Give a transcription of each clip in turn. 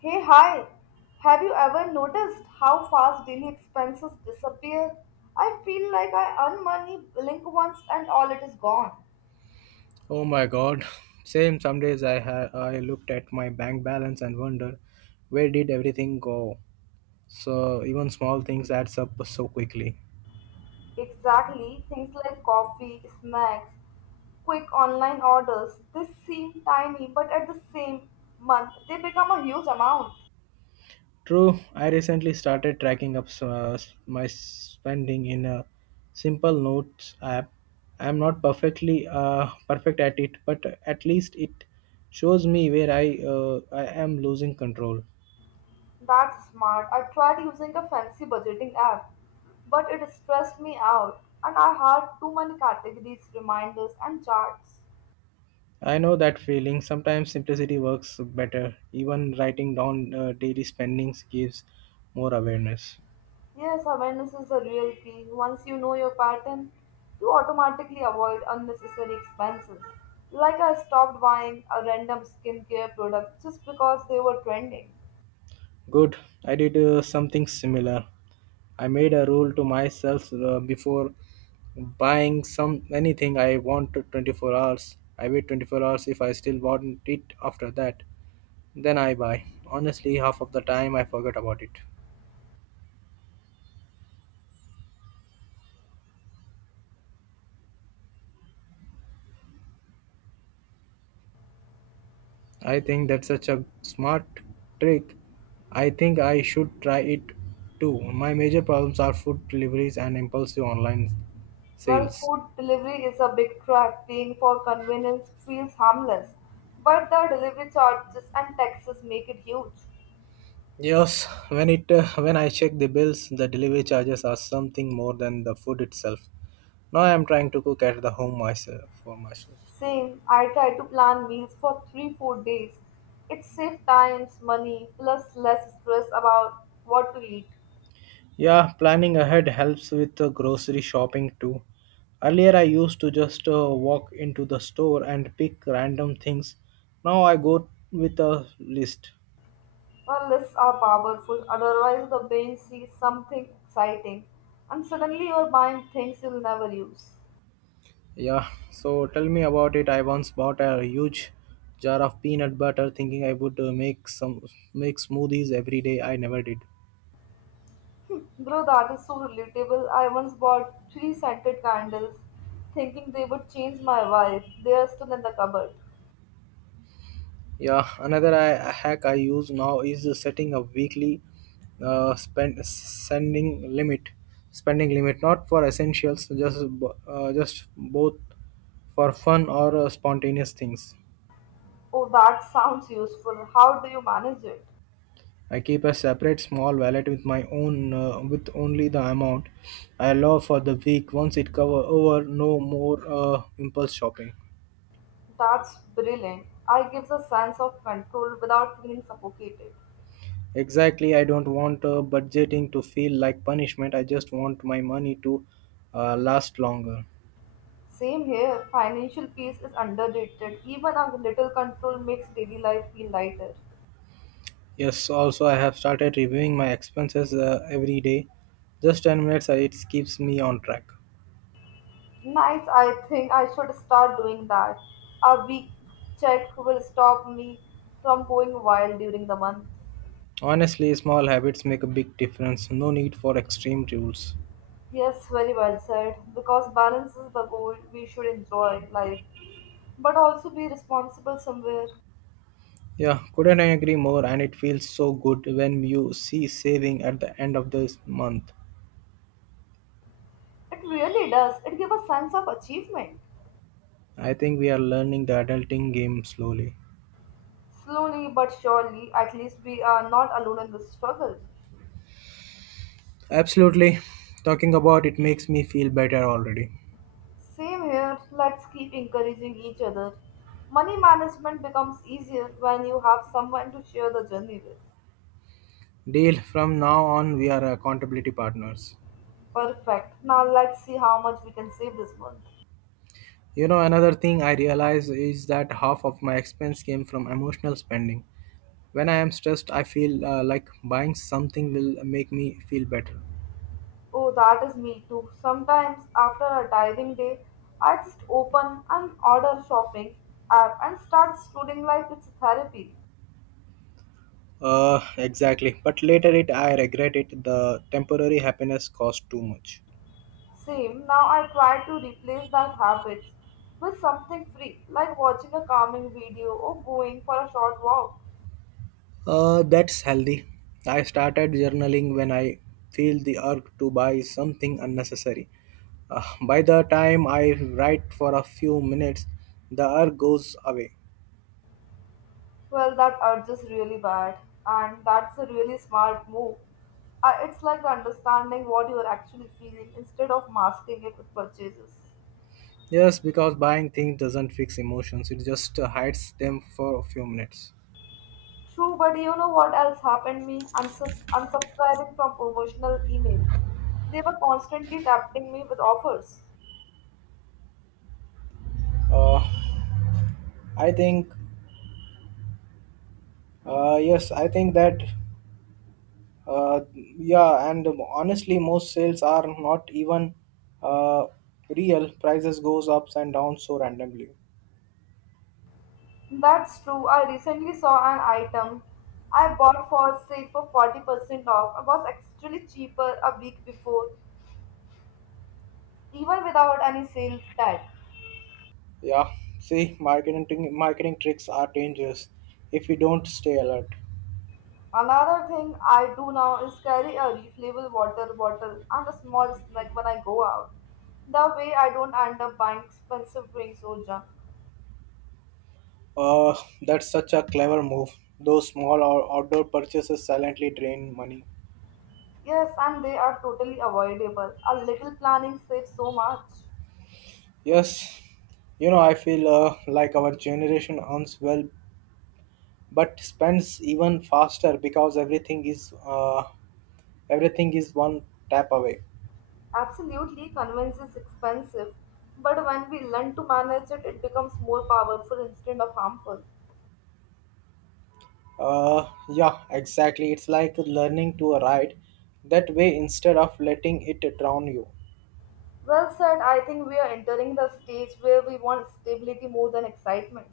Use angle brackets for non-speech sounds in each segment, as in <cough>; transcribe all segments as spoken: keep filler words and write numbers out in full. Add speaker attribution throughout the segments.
Speaker 1: Hey, hi! Have you ever noticed how fast daily expenses disappear? I feel like I earn money, blink once, and all it is gone.
Speaker 2: Oh my god. <laughs> Same, some days I ha- I looked at my bank balance and wonder where did everything go. So even small things adds up so quickly.
Speaker 1: Exactly, things like coffee, snacks, quick online orders, they seem tiny, but at the same month, they become a huge amount.
Speaker 2: True, I recently started tracking up uh, my spending in a simple notes app. I'm not perfectly uh, perfect at it, but at least it shows me where I uh, I am losing control.
Speaker 1: That's smart. I tried using a fancy budgeting app, but it stressed me out, and I had too many categories, reminders, and charts.
Speaker 2: I know that feeling. Sometimes simplicity works better. Even writing down uh, daily spendings gives more awareness.
Speaker 1: Yes, awareness is the real key. Once you know your pattern, you automatically avoid unnecessary expenses. Like I stopped buying a random skincare product just because they were trending.
Speaker 2: Good. I did uh, something similar. I made a rule to myself uh, before buying some anything I want to twenty-four hours. I wait twenty-four hours if I still want it after that. Then I buy. Honestly, half of the time I forget about it. I think that's such a smart trick. I think I should try it too. My major problems are food deliveries and impulsive online
Speaker 1: Well,
Speaker 2: sales.
Speaker 1: food delivery is a big trap. Paying for convenience feels harmless, but the delivery charges and taxes make it huge.
Speaker 2: Yes, when it uh, when I check the bills, the delivery charges are something more than the food itself. Now I am trying to cook at the home myself for myself.
Speaker 1: Same, I try to plan meals for three four days. It saves times, money, plus less stress about what to eat.
Speaker 2: Yeah, planning ahead helps with the grocery shopping too. Earlier, I used to just uh, walk into the store and pick random things. Now I go with a list.
Speaker 1: Unless are powerful, otherwise the brain sees something exciting and suddenly you're buying things you'll never use.
Speaker 2: Yeah, so tell me about it. I once bought a huge jar of peanut butter thinking I would uh, make some make smoothies every day. I never did.
Speaker 1: Bro, that is so relatable. I once bought three scented candles thinking they would change my wife. They are still in the cupboard.
Speaker 2: Yeah, another I, hack I use now is setting a weekly uh, spend sending limit, spending limit, not for essentials, just bo- uh, just both for fun or uh, spontaneous things.
Speaker 1: Oh, that sounds useful. How do you manage it?
Speaker 2: I keep a separate small wallet with my own uh, with only the amount I allow for the week. Once it cover over, no more uh, impulse shopping.
Speaker 1: That's brilliant. I gives a sense of control without feeling suffocated.
Speaker 2: Exactly, I don't want uh, budgeting to feel like punishment. I just want my money to uh, last longer.
Speaker 1: Same here, financial peace is underrated. Even a little control makes daily life feel lighter.
Speaker 2: Yes, also I have started reviewing my expenses uh, every day. Just ten minutes, uh, it keeps me on track.
Speaker 1: Nice, I think I should start doing that. A week check will stop me from going wild during the month.
Speaker 2: Honestly, small habits make a big difference. No need for extreme rules.
Speaker 1: Yes, very well said. Because balance is the goal, we should enjoy life, but also be responsible somewhere.
Speaker 2: Yeah, couldn't I agree more? And it feels so good when you see saving at the end of this month.
Speaker 1: It really does. It gives a sense of achievement.
Speaker 2: I think we are learning the adulting game slowly.
Speaker 1: Slowly but surely, at least we are not alone in this struggle.
Speaker 2: Absolutely. Talking about it makes me feel better already.
Speaker 1: Same here, let's keep encouraging each other. Money management becomes easier when you have someone to share the journey with.
Speaker 2: Deal, from now on, we are accountability partners.
Speaker 1: Perfect. Now let's see how much we can save this month.
Speaker 2: You know, another thing I realize is that half of my expense came from emotional spending. When I am stressed, I feel uh, like buying something will make me feel better.
Speaker 1: Oh, that is me too. Sometimes after a tiring day, I just open an order shopping app and start scrolling like it's therapy.
Speaker 2: Uh, exactly. But later it I regret it. The temporary happiness cost too much.
Speaker 1: Same, now I try to replace that habit with something free, like watching a calming video or going for a short walk.
Speaker 2: Uh, that's healthy. I started journaling when I feel the urge to buy something unnecessary. Uh, by the time I write for a few minutes, the urge goes away.
Speaker 1: Well, that urge is really bad, and that's a really smart move. Uh, it's like understanding what you're actually feeling instead of masking it with purchases.
Speaker 2: Yes, because buying things doesn't fix emotions, it just uh, hides them for a few minutes.
Speaker 1: True, but you know what else happened me? Unsub- unsubscribing from promotional emails. They were constantly tempting me with offers.
Speaker 2: Uh, I think, uh, yes, I think that Uh, yeah, and honestly, most sales are not even uh, real. Prices goes ups and downs so randomly.
Speaker 1: That's true. I recently saw an item I bought for sale for forty percent off. It was actually cheaper a week before, even without any sale tag.
Speaker 2: Yeah, see, marketing marketing tricks are dangerous if you don't stay alert.
Speaker 1: Another thing I do now is carry a refillable water bottle and a small snack when I go out. That way I don't end up buying expensive drinks or junk.
Speaker 2: Uh, that's such a clever move. Those small or outdoor purchases silently drain money.
Speaker 1: Yes, and they are totally avoidable. A little planning saves so much.
Speaker 2: Yes, you know, I feel uh, like our generation earns well, but spends even faster because everything is uh, everything is one tap away.
Speaker 1: Absolutely, convenience is expensive, but when we learn to manage it, it becomes more powerful instead of harmful.
Speaker 2: Uh, yeah, exactly. It's like learning to ride that way instead of letting it drown you.
Speaker 1: Well said, I think we are entering the stage where we want stability more than excitement.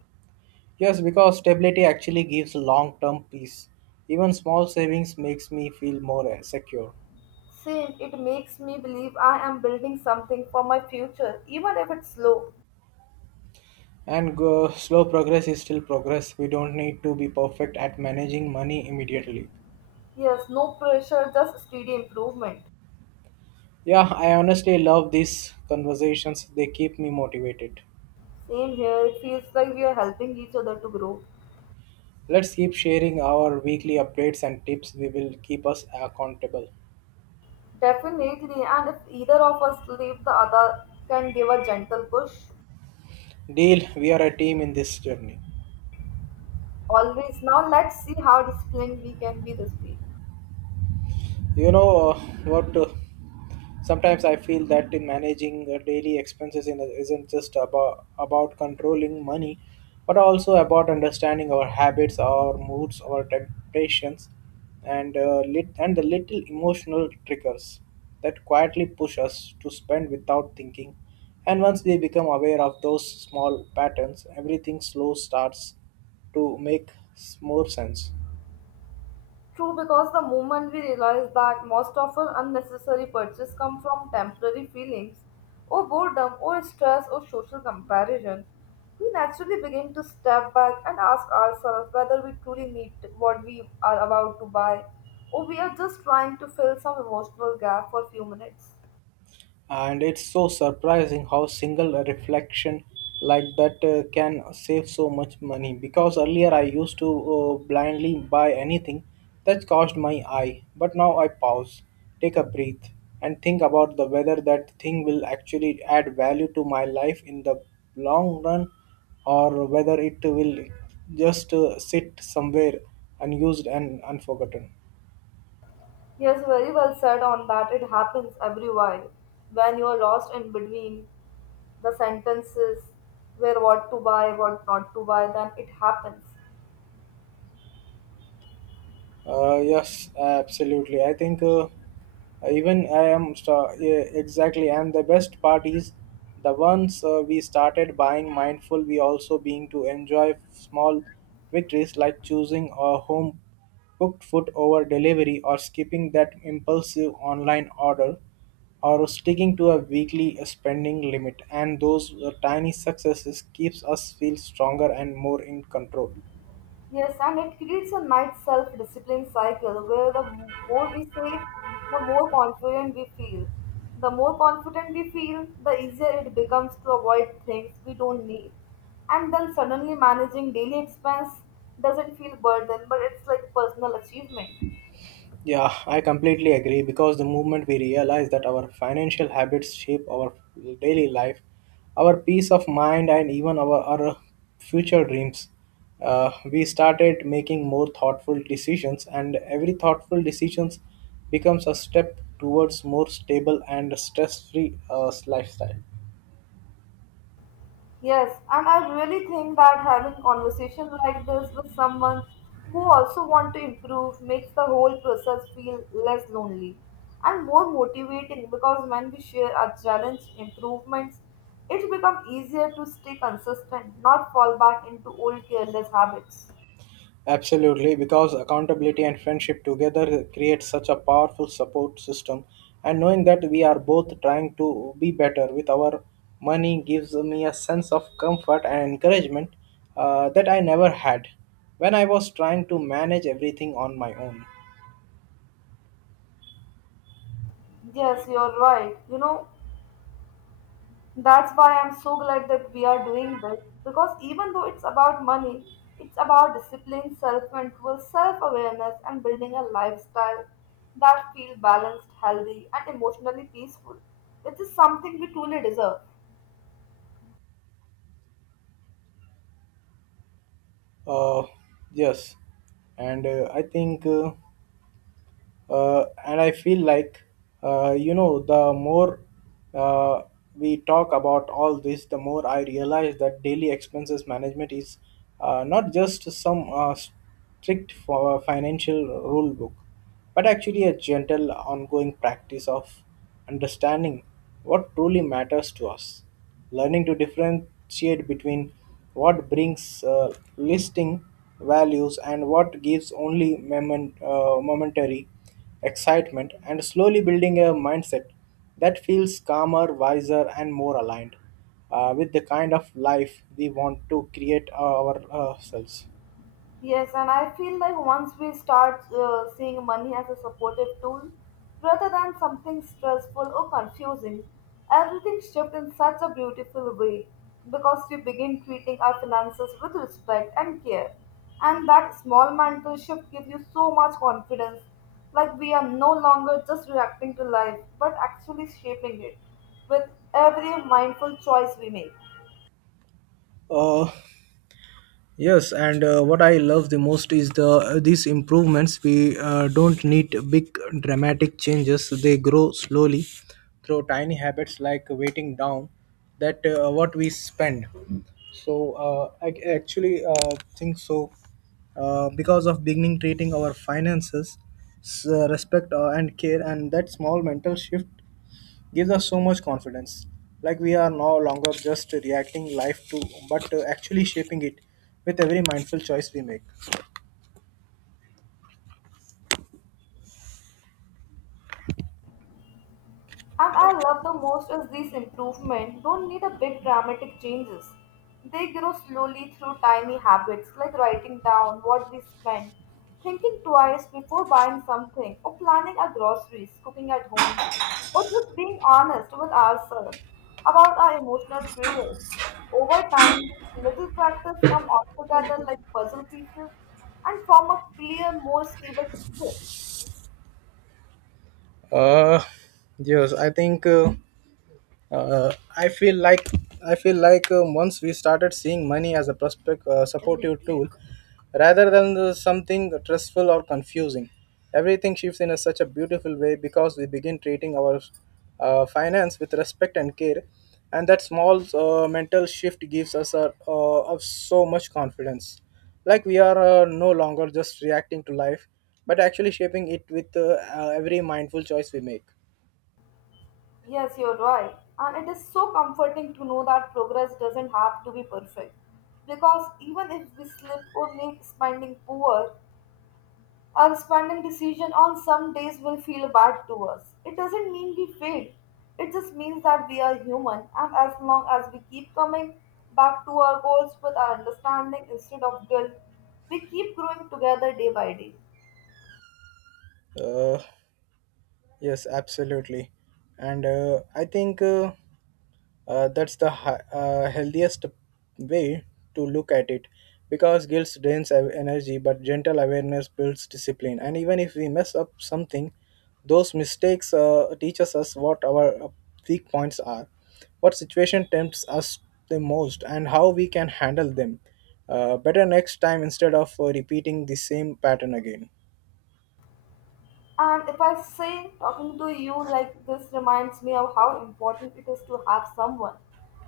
Speaker 2: Yes, because stability actually gives long-term peace. Even small savings makes me feel more uh, secure.
Speaker 1: Same. It makes me believe I am building something for my future, even if it's slow.
Speaker 2: And go, slow progress is still progress. We don't need to be perfect at managing money immediately.
Speaker 1: Yes, no pressure, just steady improvement.
Speaker 2: Yeah, I honestly love these conversations. They keep me motivated.
Speaker 1: Same here, it feels like we are helping each other to grow.
Speaker 2: Let's keep sharing our weekly updates and tips. We will keep us accountable.
Speaker 1: Definitely, and if either of us leave, the other can give a gentle push.
Speaker 2: Deal, we are a team in this journey.
Speaker 1: Always. Now, let's see how disciplined we can be this week.
Speaker 2: You know uh, what? Uh, sometimes I feel that in managing uh, daily expenses in, isn't just about, about controlling money, but also about understanding our habits, our moods, our temptations, and uh, lit- and the little emotional triggers that quietly push us to spend without thinking. And once we become aware of those small patterns, everything slow starts to make s- more sense.
Speaker 1: True, because the moment we realize that most of our unnecessary purchases come from temporary feelings, or boredom, or stress, or social comparison, we naturally begin to step back and ask ourselves whether we truly need what we are about to buy, or we are just trying to fill some emotional gap for a few minutes.
Speaker 2: And it's so surprising how single reflection like that uh, can save so much money, because earlier I used to uh, blindly buy anything that caused my eye, but now I pause, take a breath, and think about the whether that thing will actually add value to my life in the long run or whether it will just uh, sit somewhere unused and unforgotten.
Speaker 1: Yes, very well said on that. It happens every while when you are lost in between the sentences where what to buy, what not to buy, then it happens.
Speaker 2: Uh, yes, absolutely. I think uh, even I am sta- Yeah, exactly, and the best part is the ones uh, we started buying mindful. We also being to enjoy small victories like choosing a home cooked food over delivery, or skipping that impulsive online order, or sticking to a weekly spending limit, and those uh, tiny successes keeps us feel stronger and more in control.
Speaker 1: Yes, and it creates a nice self discipline cycle where the m- more we save, the more confident we feel. The more confident we feel, the easier it becomes to avoid things we don't need. And then suddenly managing daily expense doesn't feel burden, but it's like personal achievement.
Speaker 2: Yeah, I completely agree, because the moment we realize that our financial habits shape our daily life, our peace of mind, and even our, our future dreams, uh, we started making more thoughtful decisions, and every thoughtful decisions becomes a step towards more stable and stress-free uh, lifestyle.
Speaker 1: Yes, and I really think that having conversations like this with someone who also want to improve makes the whole process feel less lonely and more motivating because when we share our challenge improvements, it becomes easier to stay consistent, not fall back into old careless habits.
Speaker 2: Absolutely, because accountability and friendship together create such a powerful support system. And knowing that we are both trying to be better with our money gives me a sense of comfort and encouragement uh, that I never had when I was trying to manage everything on my own.
Speaker 1: Yes, you're right. You know, that's why I'm so glad that we are doing this because even though it's about money, it's about discipline, self control, self awareness, and building a lifestyle that feels balanced, healthy, and emotionally peaceful, which is something we truly deserve.
Speaker 2: Uh, yes, and uh, I think. Uh, uh, and I feel like uh, you know, the more uh, we talk about all this, the more I realize that daily expenses management is uh, not just some uh, strict for financial rule book, but actually a gentle, ongoing practice of understanding what truly matters to us, learning to differentiate between what brings uh, listing values and what gives only moment, uh, momentary excitement, and slowly building a mindset that feels calmer, wiser, and more aligned uh, with the kind of life we want to create uh, ourselves.
Speaker 1: Yes, and I feel like once we start uh, seeing money as a supportive tool rather than something stressful or confusing, everything shifts in such a beautiful way because we begin treating our finances with respect and care. And that small mental shift gives you so much confidence, like we are no longer just reacting to life but actually shaping it with every mindful choice we make.
Speaker 2: Uh, Yes, and uh, what I love the most is the uh, these improvements. We uh, don't need big dramatic changes. They grow slowly through tiny habits like waiting down that uh, what we spend. So uh, I c- actually uh, think so uh, because of beginning treating our finances s- uh, respect uh, and care, and that small mental shift gives us so much confidence. Like we are no longer just reacting life to, but uh, actually shaping it with every mindful choice we make.
Speaker 1: And I love the most is these improvements don't need a big dramatic changes. They grow slowly through tiny habits like writing down what we spend, thinking twice before buying something, or planning our groceries, cooking at home, or just being honest with ourselves about our emotional triggers. Over time, these little practice come all together like puzzle pieces and form a clear, more stable picture.
Speaker 2: Uh, yes, I think. Uh, Uh, I feel like I feel like uh, once we started seeing money as a prospect uh, supportive tool, rather than the something stressful or confusing, everything shifts in a, such a beautiful way because we begin treating our uh, finance with respect and care, and that small uh, mental shift gives us a, uh, of so much confidence. Like we are uh, no longer just reacting to life, but actually shaping it with uh, uh, every mindful choice we make.
Speaker 1: Yes, you're right. And it is so comforting to know that progress doesn't have to be perfect. Because even if we slip or make spending poor, our spending decision on some days will feel bad to us. It doesn't mean we failed. It just means that we are human and as long as we keep coming back to our goals with our understanding instead of guilt, we keep growing together day by day.
Speaker 2: Uh, Yes, absolutely. And uh, I think uh, uh, that's the hi- uh, healthiest way to look at it because guilt drains ev- energy, but gentle awareness builds discipline. And even if we mess up something, those mistakes uh, teaches us what our uh, weak points are, what situation tempts us the most, and how we can handle them uh, better next time instead of uh, repeating the same pattern again.
Speaker 1: And if I say talking to you like this reminds me of how important it is to have someone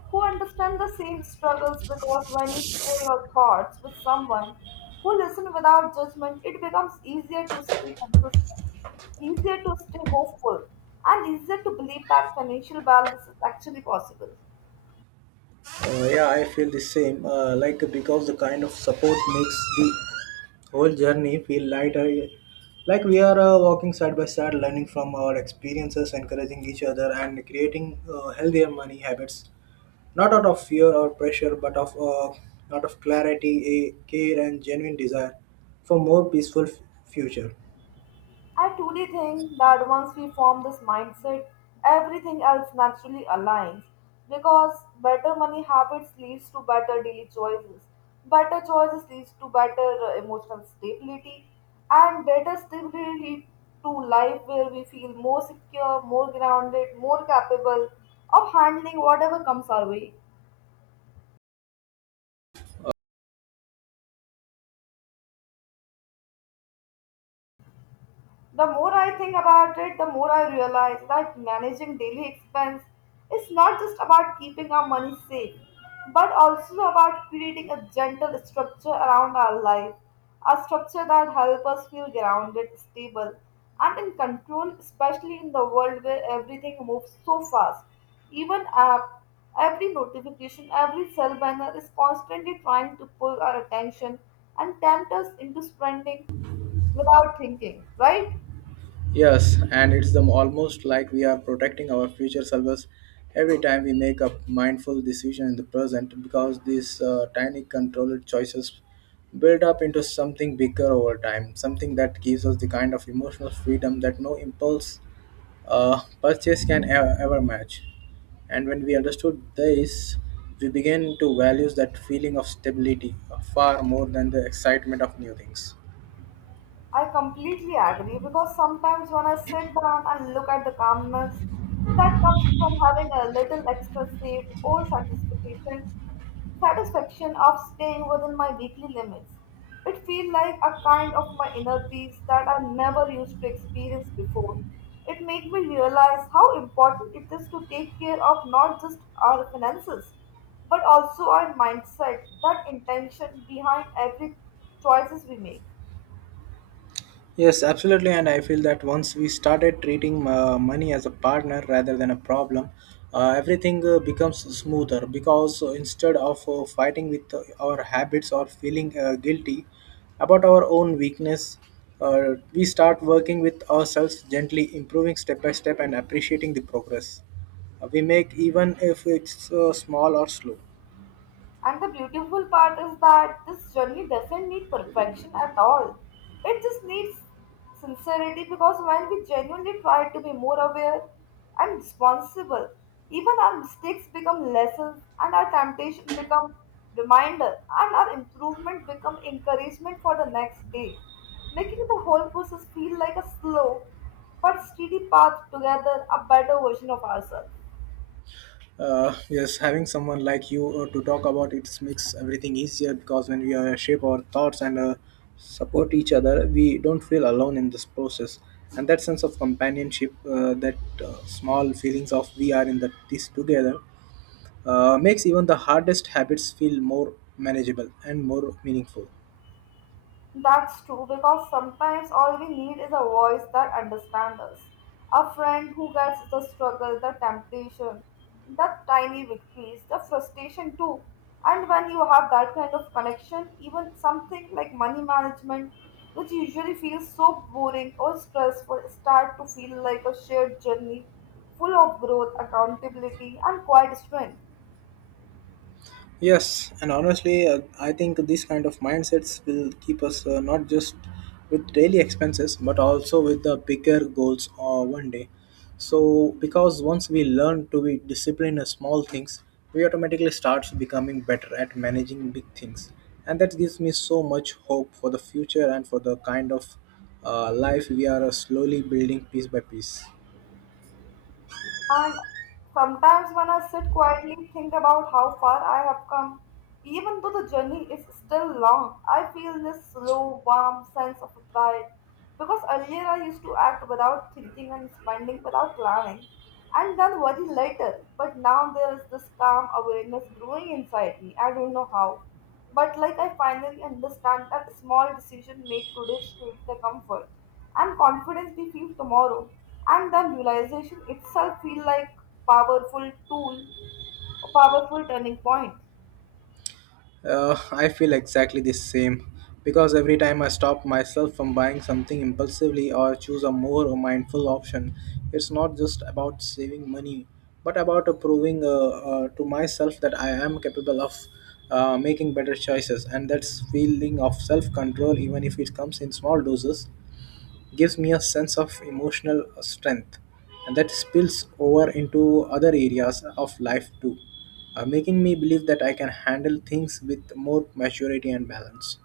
Speaker 1: who understands the same struggles because when you share your thoughts with someone who listens without judgment, it becomes easier to stay consistent, easier to stay hopeful, and easier to believe that financial balance is actually possible.
Speaker 2: Uh, yeah, I feel the same. Uh, like, because the kind of support makes the whole journey feel lighter. Like we are uh, walking side by side, learning from our experiences, encouraging each other, and creating uh, healthier money habits. Not out of fear or pressure, but of uh, out of clarity, a care, and genuine desire for more peaceful f- future.
Speaker 1: I truly think that once we form this mindset, everything else naturally aligns because better money habits leads to better daily choices. Better choices leads to better uh, emotional stability and better stability lead to life where we feel more secure, more grounded, more capable of handling whatever comes our way. The more I think about it, the more I realize that managing daily expense is not just about keeping our money safe, but also about creating a gentle structure around our life, a structure that helps us feel grounded, stable, and in control, especially in the world where everything moves so fast. Even app, every notification, every cell banner is constantly trying to pull our attention and tempt us into spending without thinking, right?
Speaker 2: Yes, and it's the, almost like we are protecting our future selves every time we make a mindful decision in the present, because these uh, tiny controlled choices build up into something bigger over time, something that gives us the kind of emotional freedom that no impulse uh, purchase can ever, ever match. And when we understood this, we began to value that feeling of stability uh, far more than the excitement of new things.
Speaker 1: I completely agree because sometimes when I sit down and look at the calmness that comes from having a little extra safe or satisfaction, satisfaction of staying within my weekly limits, it feels like a kind of my inner peace that I never used to experience before. It made me realize how important it is to take care of not just our finances, but also our mindset, that intention behind every choices we make.
Speaker 2: Yes, absolutely. And I feel that once we started treating uh, money as a partner rather than a problem, uh, everything uh, becomes smoother because uh, instead of uh, fighting with uh, our habits or feeling uh, guilty about our own weakness, uh, we start working with ourselves gently, improving step by step and appreciating the progress uh, we make, even if it's uh, small or slow.
Speaker 1: And the beautiful part is that this journey doesn't need perfection at all. It just needs sincerity because when we genuinely try to be more aware and responsible, even our mistakes become lessons and our temptation become reminder and our improvement become encouragement for the next day, making the whole process feel like a slow but steady path together a better version of ourselves.
Speaker 2: Uh, yes, having someone like you uh, to talk about it makes everything easier because when we uh, shape our thoughts and uh, support each other, we don't feel alone in this process. And that sense of companionship, uh, that uh, small feelings of we are in the, this together, uh, makes even the hardest habits feel more manageable and more meaningful.
Speaker 1: That's true because sometimes all we need is a voice that understands us. A friend who gets the struggle, the temptation, the tiny victories, the frustration too. And when you have that kind of connection, even something like money management, which usually feels so boring or stressful, start to feel like a shared journey full of growth, accountability, and quiet strength.
Speaker 2: Yes, and honestly, uh, I think these kind of mindsets will keep us uh, not just with daily expenses but also with the bigger goals uh, one day. So, because once we learn to be disciplined in small things, we automatically start becoming better at managing big things, and that gives me so much hope for the future and for the kind of uh, life we are uh, slowly building piece by piece.
Speaker 1: And sometimes when I sit quietly, think about how far I have come, even though the journey is still long, I feel this slow, warm sense of pride. Because earlier I used to act without thinking and spending without planning, and then worry later. But now there is this calm awareness growing inside me. I don't know how. But like I finally understand that small decision made today shape the comfort and confidence we feel tomorrow. And the realization itself feel like powerful tool, a powerful turning point.
Speaker 2: Uh, I feel exactly the same because every time I stop myself from buying something impulsively or choose a more mindful option, it's not just about saving money but about uh, proving uh, uh, to myself that I am capable of uh, making better choices, and that's feeling of self control, even if it comes in small doses, gives me a sense of emotional strength and that spills over into other areas of life too, uh, making me believe that I can handle things with more maturity and balance.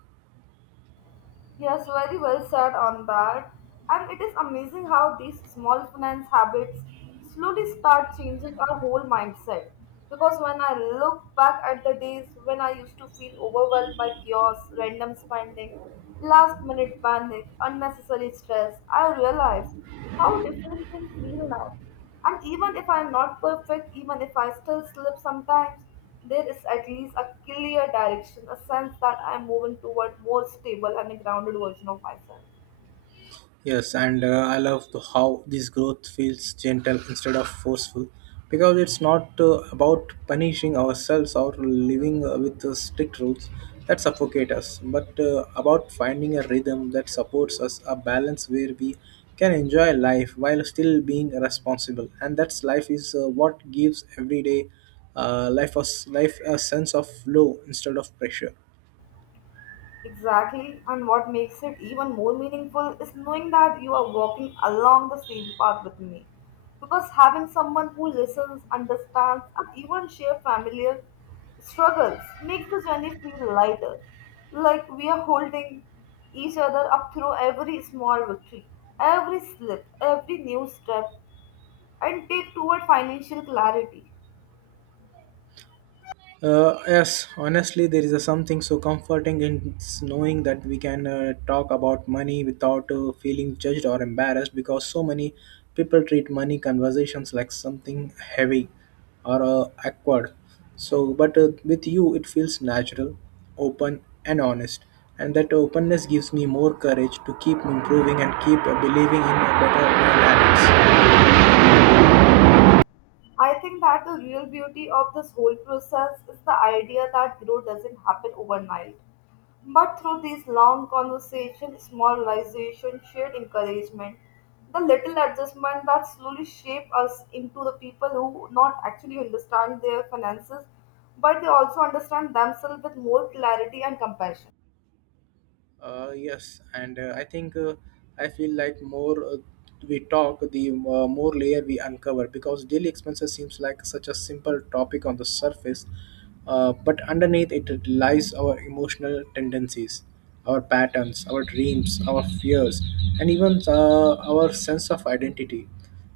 Speaker 1: Yes, very well said on that. And it is amazing how these small finance habits slowly start changing our whole mindset. Because when I look back at the days when I used to feel overwhelmed by chaos, random spending, last minute panic, unnecessary stress, I realize how different things feel now. And even if I'm not perfect, even if I still slip sometimes, there is at least a clear direction, a sense that I'm moving toward more stable and a grounded version of myself.
Speaker 2: Yes, and uh, I love the- how this growth feels gentle instead of forceful because it's not uh, about punishing ourselves or living uh, with uh, strict rules that suffocate us, but uh, about finding a rhythm that supports us, a balance where we can enjoy life while still being responsible. And that's life is uh, what gives everyday uh, life, a, life a sense of flow instead of pressure.
Speaker 1: Exactly, and what makes it even more meaningful is knowing that you are walking along the same path with me. Because having someone who listens, understands, and even shares familiar struggles makes the journey feel lighter. Like we are holding each other up through every small victory, every slip, every new step, and take toward financial clarity.
Speaker 2: Uh, yes, honestly, there is a something so comforting in s- knowing that we can uh, talk about money without uh, feeling judged or embarrassed because so many people treat money conversations like something heavy or uh, awkward. So, but uh, with you, it feels natural, open, and honest. And that openness gives me more courage to keep improving and keep uh, believing in a better life.
Speaker 1: I think that the real beauty of this whole process is the idea that growth doesn't happen overnight. But through these long conversations, small realizations, shared encouragement, the little adjustment that slowly shape us into the people who not actually understand their finances, but they also understand themselves with more clarity and compassion.
Speaker 2: Uh, yes, and uh, I think uh, I feel like more uh, we talk, the uh, more layer we uncover because daily expenses seems like such a simple topic on the surface, uh, but underneath it lies our emotional tendencies, our patterns, our dreams, our fears, and even uh, our sense of identity.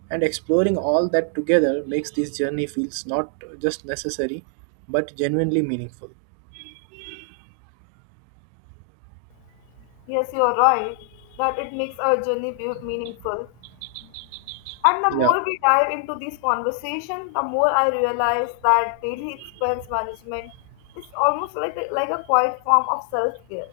Speaker 2: And exploring all that together makes this journey feels not just necessary, but genuinely meaningful.
Speaker 1: Yes, you are right that it makes our journey be meaningful. And the
Speaker 2: Yeah.
Speaker 1: more we dive into these conversation, the more I realize that daily expense management is almost like a, like a quiet form of self care.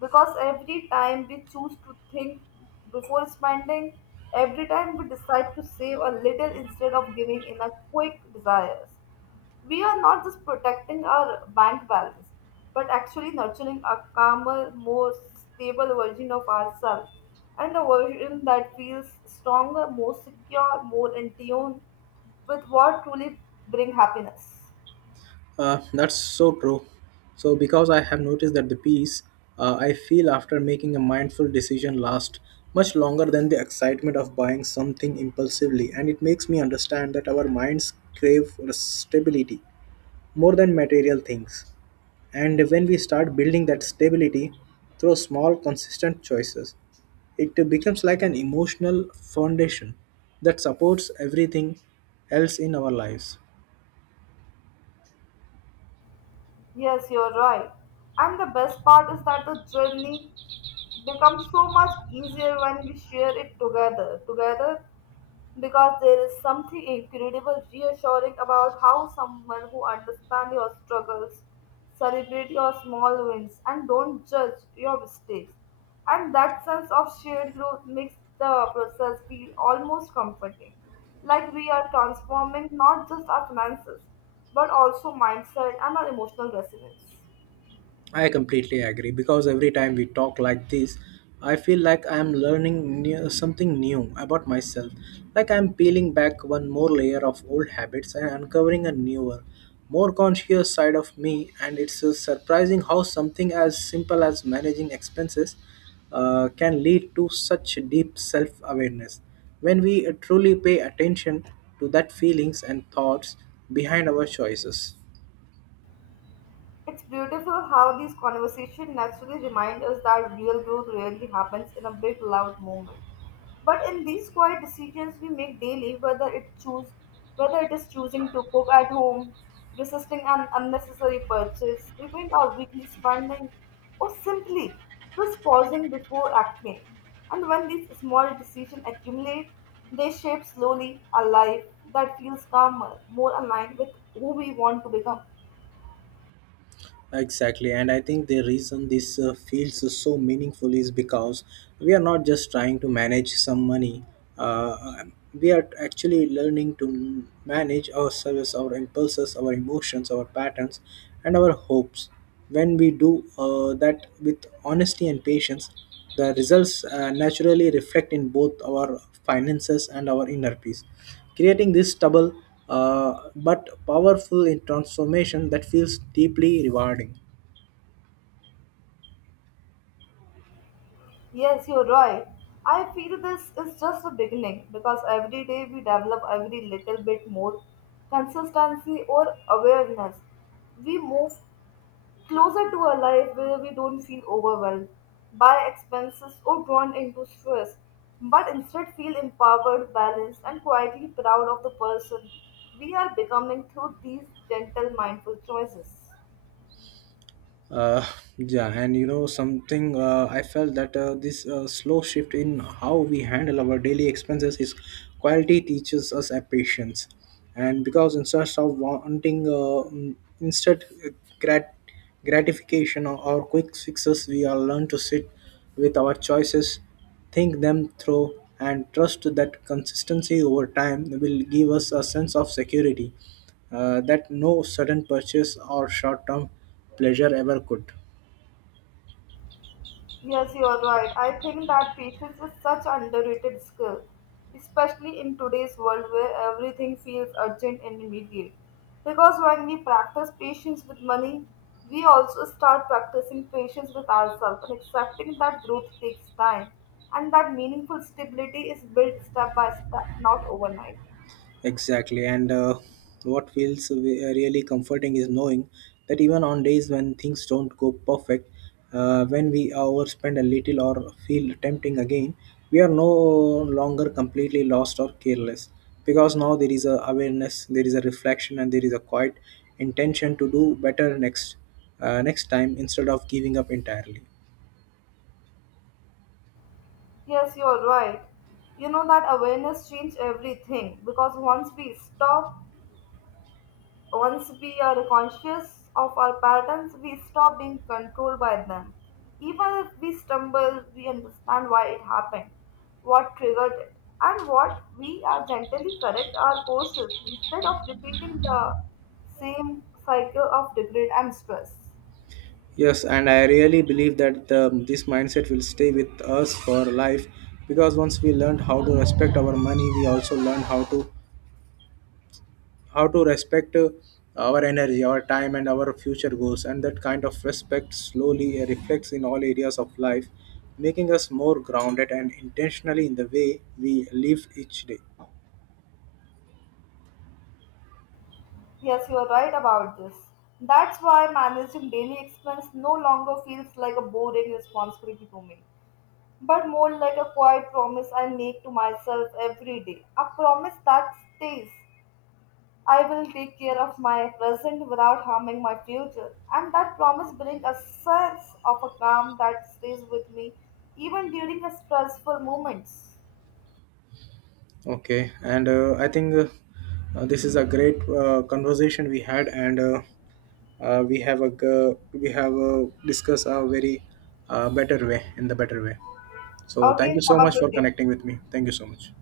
Speaker 1: Because every time we choose to think before spending, every time we decide to save a little instead of giving in a quick desires, we are not just protecting our bank balance, but actually nurturing a calmer, more stable version of ourselves and a version that feels stronger, more secure, more in tune with what truly bring happiness.
Speaker 2: Uh, that's so true. So, because I have noticed that the peace uh, I feel after making a mindful decision lasts much longer than the excitement of buying something impulsively, and it makes me understand that our minds crave for stability more than material things. And when we start building that stability through small, consistent choices, it becomes like an emotional foundation that supports everything else in our lives.
Speaker 1: Yes, you're right. And the best part is that the journey becomes so much easier when we share it together. Together because there is something incredible reassuring about how someone who understands your struggles celebrate your small wins and don't judge your mistakes, and that sense of shared growth makes the process feel almost comforting, like we are transforming not just our finances but also mindset and our emotional resilience.
Speaker 2: I completely agree because every time we talk like this, I feel like I am learning new, something new about myself. Like I am peeling back one more layer of old habits and uncovering a newer, more conscious side of me. And it's uh, surprising how something as simple as managing expenses uh, can lead to such deep self awareness. When we uh, truly pay attention to that feelings and thoughts behind our choices.
Speaker 1: It's beautiful how these conversations naturally remind us that real growth rarely happens in a big loud moment. But in these quiet decisions we make daily, whether it choose whether it is choosing to cook at home, resisting an unnecessary purchase, reviewing our weekly spending, or simply just pausing before acting. And when these small decisions accumulate, they shape slowly a life that feels calmer, more aligned with who we want to become.
Speaker 2: Exactly, and I think the reason this uh, feels so meaningful is because we are not just trying to manage some money. Uh, um, we are actually learning to manage our service, our impulses, our emotions, our patterns, and our hopes. When we do uh, that with honesty and patience, the results uh, naturally reflect in both our finances and our inner peace, creating this double uh, but powerful in transformation that feels deeply rewarding.
Speaker 1: Yes, you're right. I feel this is just the beginning because every day we develop every little bit more consistency or awareness. We move closer to a life where we don't feel overwhelmed by expenses or drawn into stress, but instead feel empowered, balanced, and quietly proud of the person we are becoming through these gentle, mindful choices.
Speaker 2: Uh, yeah, and you know something, uh, I felt that uh, this uh, slow shift in how we handle our daily expenses is quality teaches us a patience, and because instead of wanting uh, mm, instant grat- gratification or, or quick fixes, we are learn to sit with our choices, think them through, and trust that consistency over time will give us a sense of security uh, that no sudden purchase or short term pleasure ever could.
Speaker 1: Yes, you are right. I think that patience is such underrated skill, especially in today's world where everything feels urgent and immediate. Because when we practice patience with money, we also start practicing patience with ourselves and accepting that growth takes time and that meaningful stability is built step by step, not overnight.
Speaker 2: Exactly. And uh, what feels we- uh, really comforting is knowing that even on days when things don't go perfect, uh, when we overspend a little or feel tempting again, we are no longer completely lost or careless because now there is a awareness, there is a reflection, and there is a quiet intention to do better next uh, next time instead of giving up entirely.
Speaker 1: Yes, you're right. You know that awareness changes everything because once we stop once we are conscious of our patterns, we stop being controlled by them. Even if we stumble, we understand why it happened, what triggered it, and what we are gently correct our courses instead of repeating the same cycle of regret and stress.
Speaker 2: Yes, and I really believe that the, this mindset will stay with us for life because once we learned how to respect our money, we also learn how to how to respect uh, our energy, our time, and our future goals. And that kind of respect slowly uh, reflects in all areas of life, making us more grounded and intentionally in the way we live each day.
Speaker 1: Yes, you are right about this. That's why managing daily expense no longer feels like a boring responsibility to me, but more like a quiet promise I make to myself every day. A promise that stays. I will take care of my present without harming my future. And that promise brings a sense of a calm that stays with me even during the stressful moments.
Speaker 2: Okay, and uh, I think uh, uh, this is a great uh, conversation we had, and. Uh, uh, we have a g- we have a discuss a very uh, better way in the better way, so thank you
Speaker 1: Okay,
Speaker 2: so
Speaker 1: have a
Speaker 2: much for
Speaker 1: good day.
Speaker 2: connecting with me. Thank you so much.